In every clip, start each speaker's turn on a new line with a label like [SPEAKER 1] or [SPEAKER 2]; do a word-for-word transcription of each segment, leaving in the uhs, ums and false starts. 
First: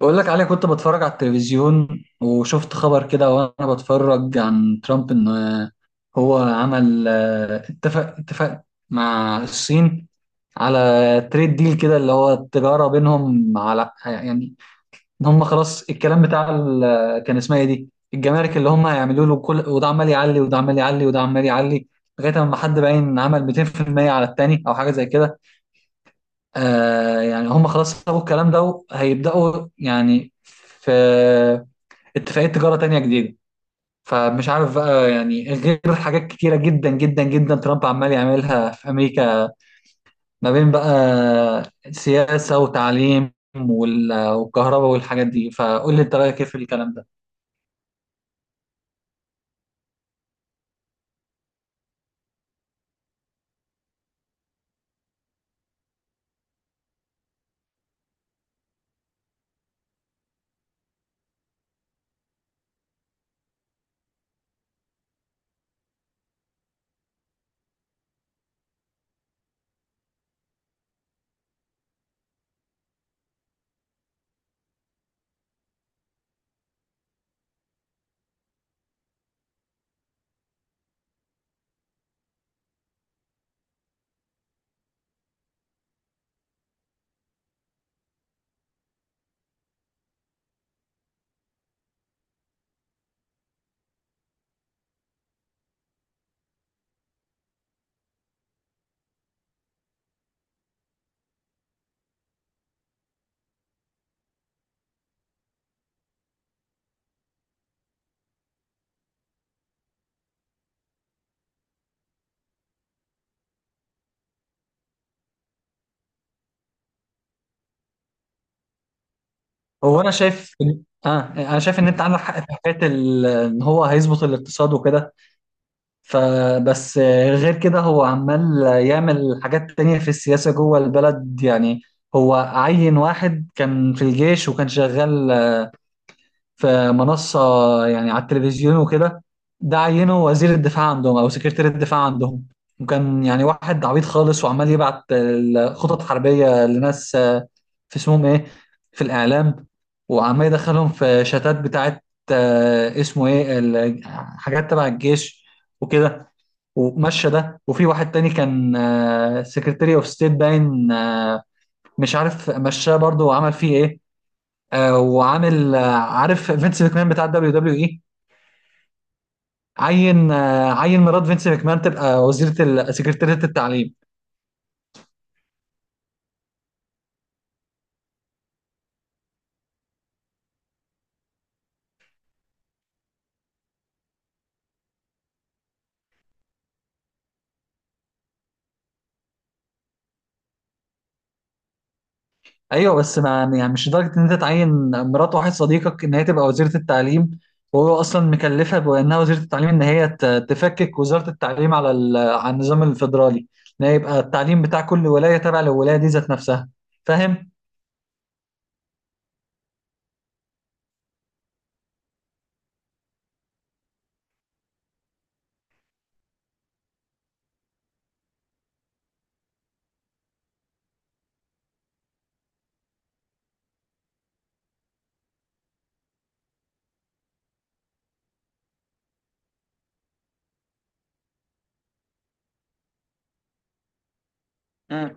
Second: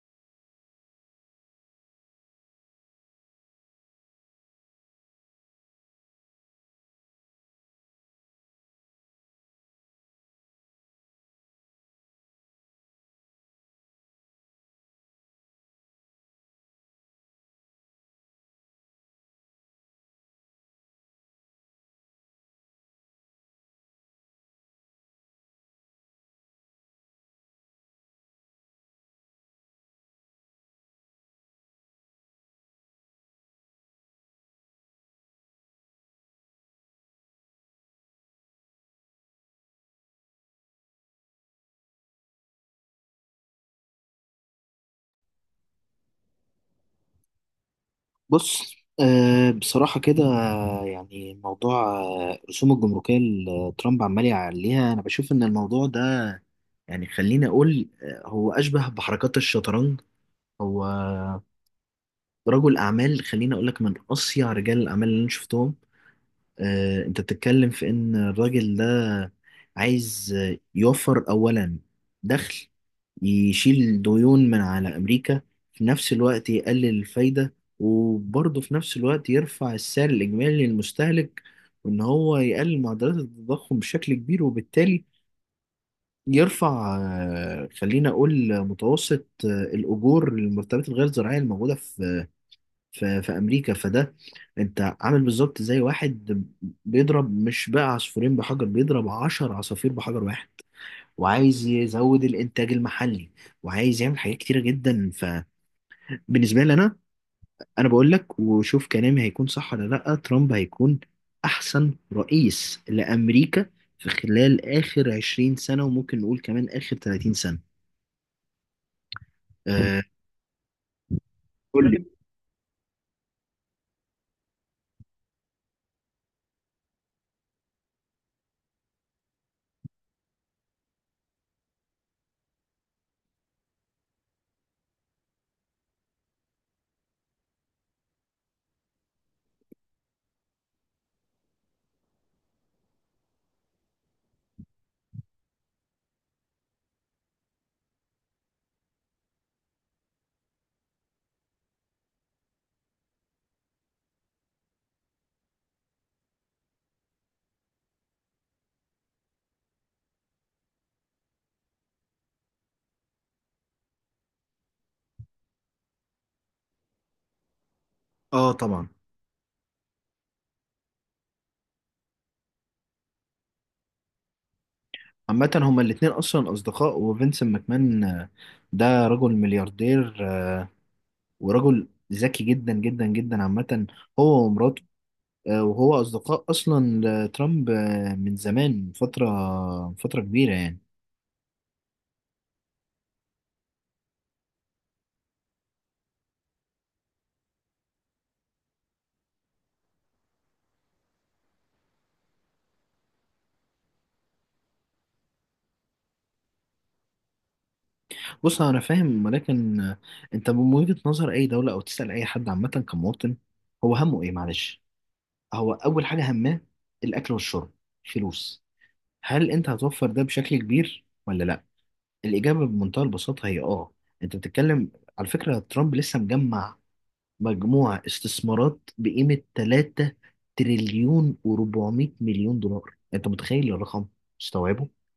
[SPEAKER 1] بقول لك عليه، كنت بتفرج على التلفزيون وشفت خبر كده وانا بتفرج عن ترامب ان هو عمل آه، اتفق اتفق مع الصين على تريد ديل كده اللي هو التجارة بينهم، على يعني ان هم خلاص الكلام بتاع ال- آه، كان اسمها ايه دي، الجمارك اللي هم هيعملوا له، كل وده عمال يعلي وده عمال يعلي وده عمال يعلي لغاية ما حد باين عمل مئتين في المئة على التاني او حاجة زي كده. آه يعني هم خلاص سابوا الكلام ده وهيبدأوا يعني في اتفاقية تجارة تانية جديدة. فمش عارف بقى يعني غير حاجات كتيرة جدا جدا جدا ترامب عمال يعملها في أمريكا، ما بين بقى سياسة وتعليم وال- والكهرباء والحاجات دي. فقول لي انت رأيك ايه في الكلام ده.
[SPEAKER 2] بص آه، بصراحة كده، يعني موضوع آه، الرسوم الجمركية اللي ترامب عمال يعليها، أنا بشوف إن الموضوع ده يعني خليني أقول آه، هو أشبه بحركات الشطرنج. هو رجل أعمال، خليني أقول لك من أصيع رجال الأعمال اللي أنا شفتهم. آه، انت بتتكلم في ان الراجل ده عايز آه، يوفر اولا دخل، يشيل ديون من على امريكا، في نفس الوقت يقلل الفايدة، وبرضه في نفس الوقت يرفع السعر الاجمالي للمستهلك، وان هو يقلل معدلات التضخم بشكل كبير، وبالتالي يرفع آه، خلينا اقول متوسط آه، الاجور للمرتبات الغير زراعية الموجودة في في في امريكا. فده انت عامل بالظبط زي واحد بيضرب، مش بقى عصفورين بحجر، بيضرب عشر عصافير بحجر واحد، وعايز يزود الانتاج المحلي، وعايز يعمل حاجات كتيره جدا. فبالنسبه لي انا انا بقول لك، وشوف كلامي هيكون صح ولا لا، ترامب هيكون احسن رئيس لامريكا في خلال اخر عشرين سنه، وممكن نقول كمان اخر ثلاثين سنه.
[SPEAKER 1] هو
[SPEAKER 2] آه
[SPEAKER 1] انا شايف اه انا شايف ان
[SPEAKER 2] قول
[SPEAKER 1] انت
[SPEAKER 2] لي.
[SPEAKER 1] عندك حق في حكاية ال- ان هو هيظبط الاقتصاد وكده. فبس آه، غير كده هو عمال يعمل حاجات تانية في السياسة جوه البلد. يعني هو عين واحد كان في الجيش وكان شغال في منصة يعني على التلفزيون وكده، ده عينه وزير الدفاع عندهم أو سكرتير الدفاع عندهم، وكان يعني واحد عبيط خالص وعمال يبعت آه، خطط حربية لناس آه، في اسمهم ايه، في الإعلام، وعمال يدخلهم في شتات بتاعت آه، اسمه ايه ال- حاجات تبع الجيش وكده، ومشى ده. وفي واحد تاني كان سكرتيري اوف ستيت باين آه، مش عارف مشاه برضه وعمل فيه ايه. آه، وعامل آه، عارف فينس ماكمان بتاع الدبليو دبليو اي،
[SPEAKER 2] اه طبعا.
[SPEAKER 1] عين آه، عين مرات فينس ماكمان تبقى وزيرة ال- سكرتيرية التعليم.
[SPEAKER 2] عامة هما الاتنين أصلا أصدقاء، وفينسنت ماكمان آه، ده رجل ملياردير، آه، ورجل ذكي جدا جدا جدا. عامة هو ومراته آه، وهو أصدقاء أصلا لترامب آه، من زمان، من فترة من فترة كبيرة يعني.
[SPEAKER 1] ايوه بس ما يعني مش لدرجة ان انت تعين مرات واحد صديقك ان هي تبقى وزيرة التعليم، وهو اصلا مكلفها بانها وزيرة التعليم ان هي ت- تفكك وزارة التعليم على ال- على النظام الفيدرالي، ان هي يبقى التعليم بتاع كل ولاية تابع للولاية دي ذات نفسها. فاهم.
[SPEAKER 2] بص أنا فاهم، ولكن آه، أنت من وجهة نظر أي دولة، أو تسأل أي حد عامة كمواطن، هو همه إيه؟ معلش، هو أول حاجة هماه الأكل والشرب، فلوس. هل أنت هتوفر ده بشكل كبير ولا لأ؟ الإجابة بمنتهى البساطة هي آه أنت بتتكلم، على فكرة ترامب لسه مجمع مجموعة استثمارات بقيمة ثلاثة تريليون و400 مليون دولار. أنت متخيل الرقم؟ مستوعبه
[SPEAKER 1] امم.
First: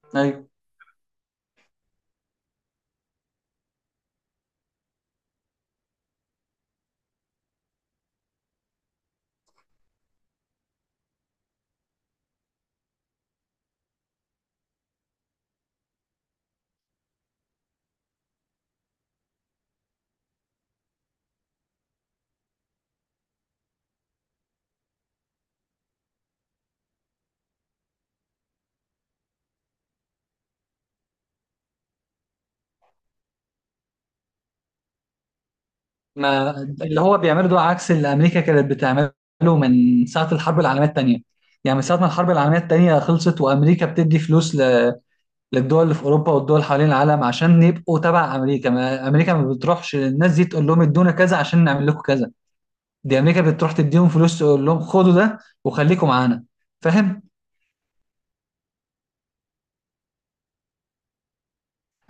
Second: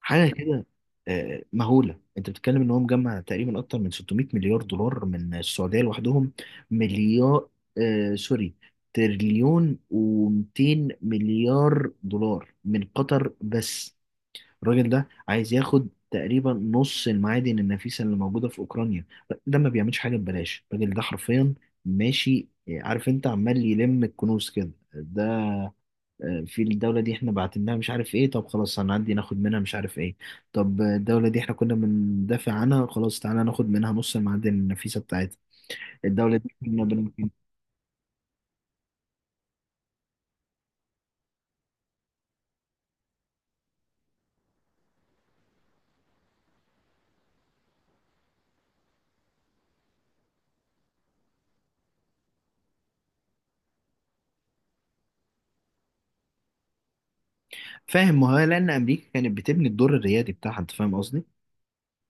[SPEAKER 2] حاجة
[SPEAKER 1] ايوه،
[SPEAKER 2] كده آه، مهولة. أنت بتتكلم إن هو مجمع تقريبا أكتر من ستمئة مليار دولار من السعودية لوحدهم. مليار، آه سوري، تريليون و200 مليار دولار من قطر بس. الراجل ده عايز ياخد تقريبا نص المعادن النفيسة اللي موجودة في أوكرانيا. ده ما بيعملش حاجة ببلاش. الراجل ده حرفيا ماشي، عارف، انت عمال يلم الكنوز كده. ده آه، في الدولة دي احنا بعتناها، مش عارف ايه، طب خلاص هنعدي ناخد منها مش عارف ايه. طب آه، الدولة دي احنا كنا بندافع عنها، خلاص تعالى ناخد منها نص المعادن النفيسة بتاعتها. الدولة
[SPEAKER 1] ما
[SPEAKER 2] دي كنا
[SPEAKER 1] اللي
[SPEAKER 2] بن...
[SPEAKER 1] هو بيعمله ده عكس اللي امريكا كانت بتعمله من ساعه الحرب العالميه الثانيه. يعني من ساعه ما الحرب العالميه الثانيه خلصت وامريكا بتدي فلوس ل- للدول اللي في اوروبا والدول حوالين العالم عشان يبقوا تبع امريكا، ما امريكا ما بتروحش للناس دي تقول لهم ادونا كذا عشان نعمل لكم كذا، دي امريكا بتروح تديهم فلوس تقول لهم خدوا ده وخليكم معانا. فاهم.
[SPEAKER 2] فاهم؟ ما هو لأن أمريكا كانت بتبني الدور الريادي بتاعها. انت فاهم قصدي؟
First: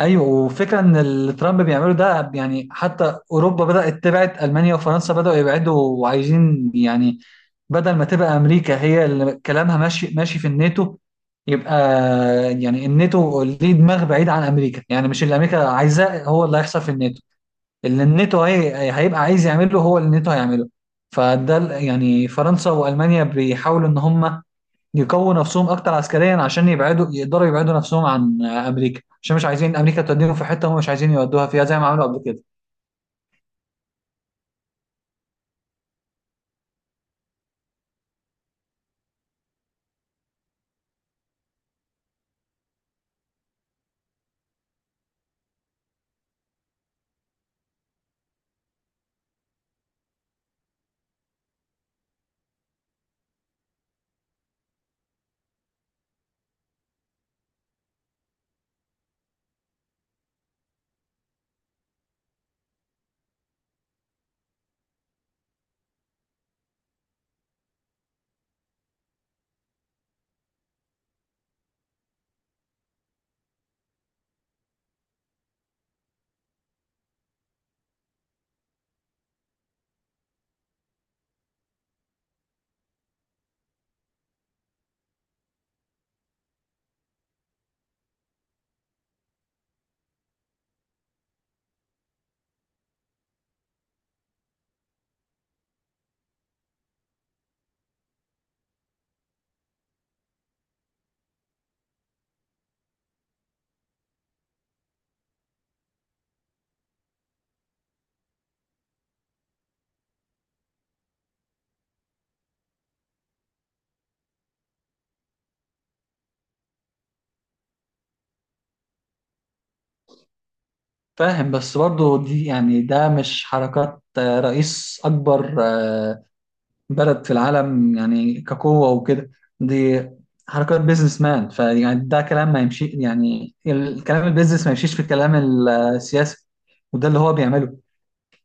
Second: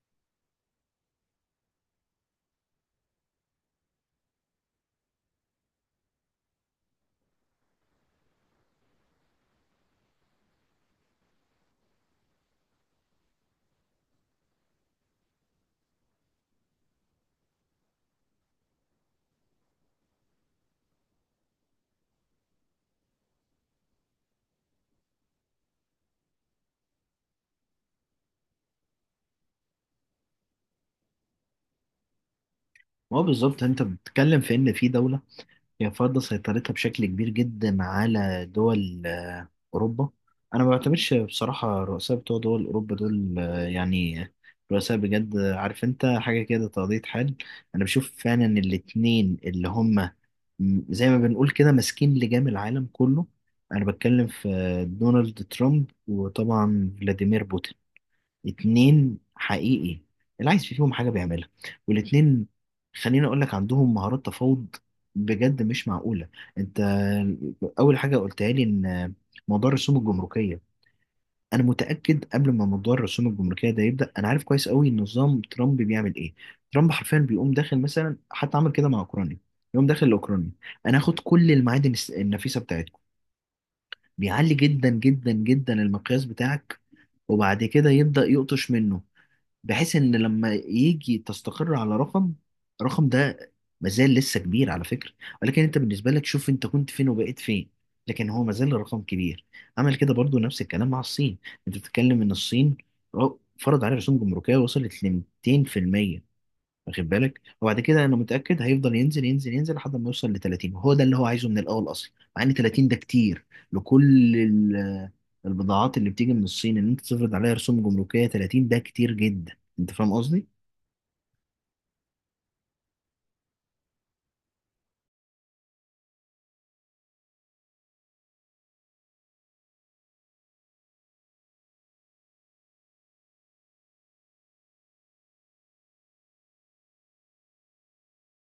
[SPEAKER 1] ايوه، وفكره ان اللي ترامب بيعمله ده يعني حتى اوروبا بدات تبعد، المانيا وفرنسا بداوا يبعدوا وعايزين يعني بدل ما تبقى امريكا هي اللي كلامها ماشي ماشي في الناتو، يبقى يعني الناتو ليه دماغ بعيد عن امريكا، يعني مش اللي امريكا عايزاه هو اللي هيحصل في الناتو، اللي الناتو هي هيبقى عايز يعمله هو اللي الناتو هيعمله. فده ال- يعني فرنسا والمانيا بيحاولوا ان هم يقووا نفسهم اكتر عسكريا عشان يبعدوا، يقدروا يبعدوا نفسهم عن امريكا، عشان مش عايزين امريكا توديهم في حته هم مش عايزين يودوها فيها زي ما عملوا قبل كده.
[SPEAKER 2] ما هو بالظبط، انت بتتكلم في ان في دولة هي فرض سيطرتها بشكل كبير جدا على دول آه، أوروبا. أنا ما بعتمدش بصراحة الرؤساء بتوع دول أوروبا دول آه، يعني رؤساء بجد. آه، عارف أنت حاجة كده، تقضية حال. أنا بشوف فعلا الاتنين اللي هما، م- زي ما بنقول كده، ماسكين لجام العالم كله. أنا بتكلم في آه، دونالد ترامب، وطبعا فلاديمير بوتين. اتنين حقيقي اللي عايز فيهم حاجة بيعملها، والاتنين خليني اقول لك عندهم مهارات تفاوض بجد مش معقولة. انت اول حاجة قلتها لي ان موضوع الرسوم الجمركية، انا متأكد قبل ما موضوع الرسوم الجمركية ده يبدأ، انا عارف كويس قوي نظام ترامب بيعمل ايه. ترامب حرفيا بيقوم داخل، مثلا حتى عمل كده مع اوكرانيا، يقوم داخل لاوكرانيا، انا هاخد كل المعادن الس- النفيسة بتاعتكم. بيعلي جدا جدا جدا المقياس بتاعك، وبعد كده يبدأ يقطش منه، بحيث ان لما يجي تستقر على رقم، الرقم ده مازال لسه كبير على فكرة. ولكن انت بالنسبة لك شوف انت كنت فين وبقيت فين. لكن هو مازال الرقم كبير. عمل كده برضو نفس الكلام مع الصين. انت بتتكلم ان الصين فرض عليها رسوم جمركية وصلت ل مئتين في المية، واخد بالك؟ وبعد كده انا متاكد هيفضل ينزل ينزل ينزل لحد ما يوصل ل ثلاثين، وهو ده اللي هو عايزه من الاول اصلا، مع ان ثلاثين ده كتير لكل ال- البضاعات اللي بتيجي من الصين. ان انت تفرض عليها رسوم جمركيه ثلاثين، ده كتير جدا. انت فاهم قصدي؟
[SPEAKER 1] فاهم. بس برضه دي يعني ده مش حركات آه، رئيس اكبر آه، بلد في العالم يعني كقوه وكده، دي حركات بيزنس مان. فيعني ده كلام ما يمشي، يعني الكلام البيزنس ما يمشيش في الكلام السياسي، وده اللي هو بيعمله.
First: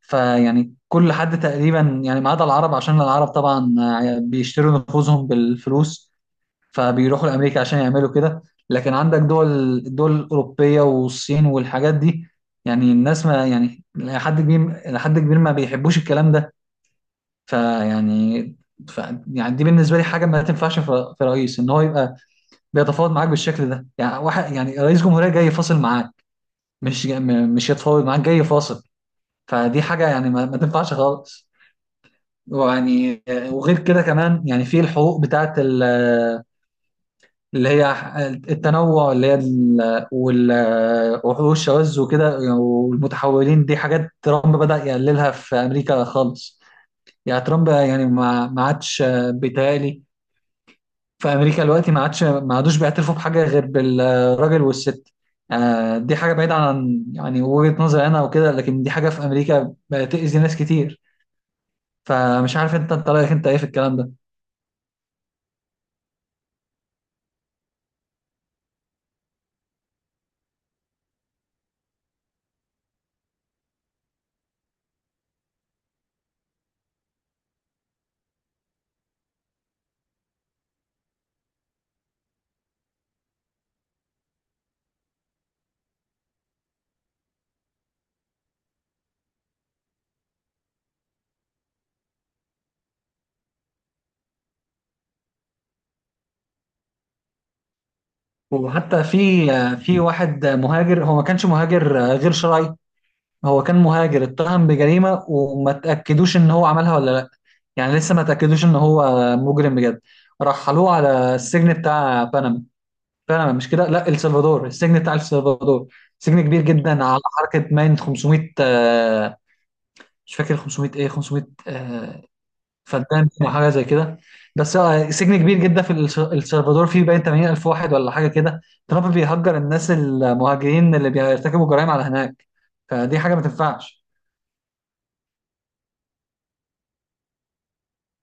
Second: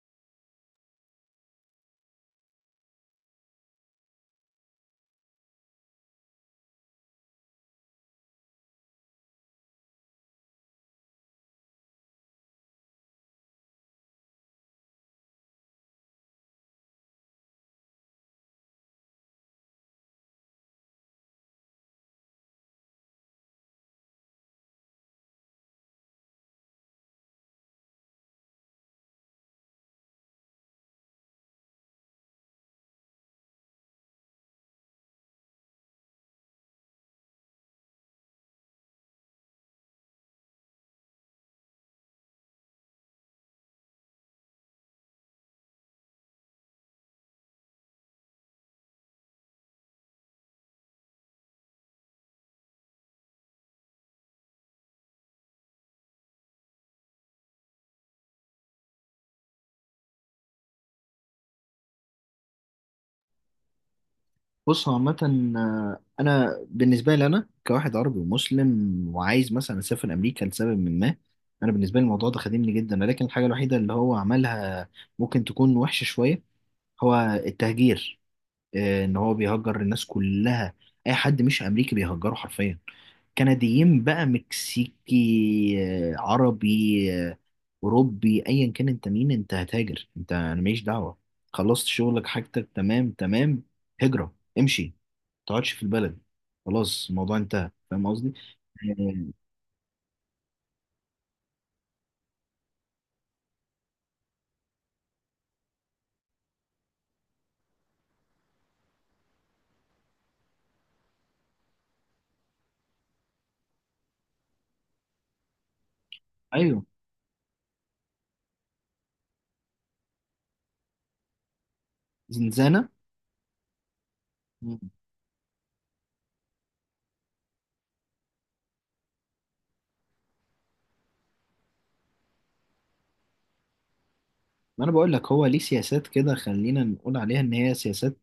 [SPEAKER 1] فيعني كل حد تقريبا يعني ما عدا العرب، عشان العرب طبعا آه، بيشتروا نفوذهم بالفلوس فبيروحوا لامريكا عشان يعملوا كده، لكن عندك دول، الدول الاوروبيه والصين والحاجات دي، يعني الناس ما يعني لحد كبير لحد كبير ما بيحبوش الكلام ده. فيعني ف يعني دي بالنسبه لي حاجه ما تنفعش، في في رئيس ان هو يبقى بيتفاوض معاك بالشكل ده، يعني واحد يعني رئيس جمهوريه جاي يفاصل معاك، مش جا- م- مش يتفاوض معاك جاي يفاصل. فدي حاجه يعني ما, ما تنفعش خالص. ويعني وغير كده كمان يعني في الحقوق بتاعت اللي هي التنوع، اللي هي ال- وال- وحوش الشواذ وكده والمتحولين، دي حاجات ترامب بدأ يقللها في أمريكا خالص. يعني ترامب يعني ما ما عادش، بيتهيألي في أمريكا دلوقتي ما عادش ما عادوش بيعترفوا بحاجة غير بالراجل والست. آه، دي حاجة بعيدة عن يعني وجهة نظري أنا وكده، لكن دي حاجة في أمريكا بتأذي ناس كتير. فمش عارف أنت أنت رأيك أنت إيه في الكلام ده.
[SPEAKER 2] بص هو عامه آه، انا بالنسبه لي، انا كواحد عربي ومسلم وعايز مثلا اسافر امريكا لسبب من ما، انا بالنسبه لي الموضوع ده خادمني جدا. لكن الحاجه الوحيده اللي هو عملها ممكن تكون وحشه شويه، هو التهجير. آه، ان هو بيهجر الناس كلها. اي حد مش امريكي بيهجره حرفيا، كنديين بقى، مكسيكي، آه، عربي، آه، اوروبي، ايا كان انت مين انت هتهاجر. انت انا ماليش دعوه، خلصت شغلك، حاجتك تمام تمام، هجره امشي، ما تقعدش في البلد، خلاص الموضوع انتهى. فاهم قصدي؟
[SPEAKER 1] وحتى في
[SPEAKER 2] آه،
[SPEAKER 1] في واحد مهاجر هو ما كانش مهاجر غير شرعي، هو كان مهاجر اتهم بجريمة وما تأكدوش ان هو عملها ولا لا، يعني لسه ما تأكدوش ان هو مجرم بجد، رحلوه على السجن بتاع بنما. بنما مش كده، لا، السلفادور، السجن بتاع السلفادور، سجن كبير
[SPEAKER 2] ايوه.
[SPEAKER 1] جدا على حركة ماين خمسمية آه، مش فاكر خمسمية ايه، خمسمئة آه،
[SPEAKER 2] زنزانه.
[SPEAKER 1] فدان او حاجة زي كده. بس
[SPEAKER 2] مم.
[SPEAKER 1] آه، سجن كبير جدا في الس- السلفادور فيه باين تمانين الف واحد ولا حاجة كده. ترامب بيهجر الناس المهاجرين اللي بيرتكبوا جرائم على هناك، فدي حاجة ما تنفعش.
[SPEAKER 2] ما انا بقول لك هو ليه سياسات، كده خلينا نقول عليها ان هي سياسات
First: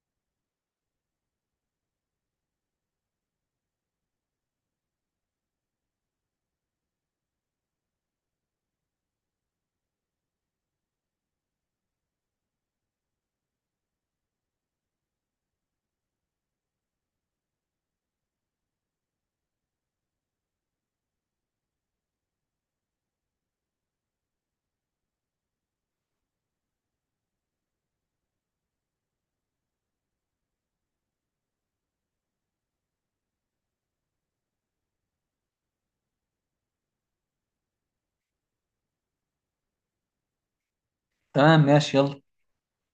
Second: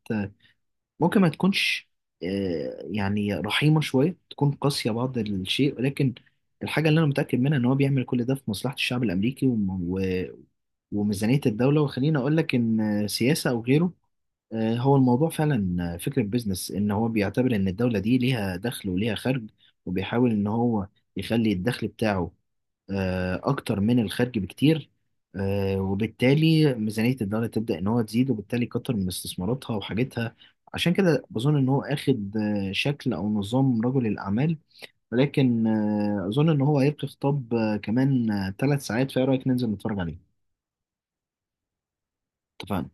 [SPEAKER 2] ممكن ما تكونش آه، يعني رحيمة شوية، تكون قاسية بعض الشيء، ولكن الحاجة اللي أنا متأكد منها إن هو بيعمل كل ده في مصلحة الشعب الأمريكي، وم- و- وميزانية الدولة. وخليني أقول لك إن سياسة أو غيره، آه، هو الموضوع فعلا فكرة بيزنس. إن هو بيعتبر إن الدولة دي ليها دخل وليها خرج، وبيحاول إن هو يخلي الدخل بتاعه آه، اكتر من الخارج بكتير، آه، وبالتالي ميزانية الدولة تبدأ ان هو تزيد، وبالتالي كتر من استثماراتها وحاجتها. عشان كده بظن ان هو اخد آه، شكل او نظام رجل الاعمال. ولكن آه، اظن ان هو هيبقى خطاب آه، كمان ثلاث ساعات، فايه رأيك ننزل نتفرج عليه؟
[SPEAKER 1] تمام ماشي يلا.
[SPEAKER 2] اتفقنا.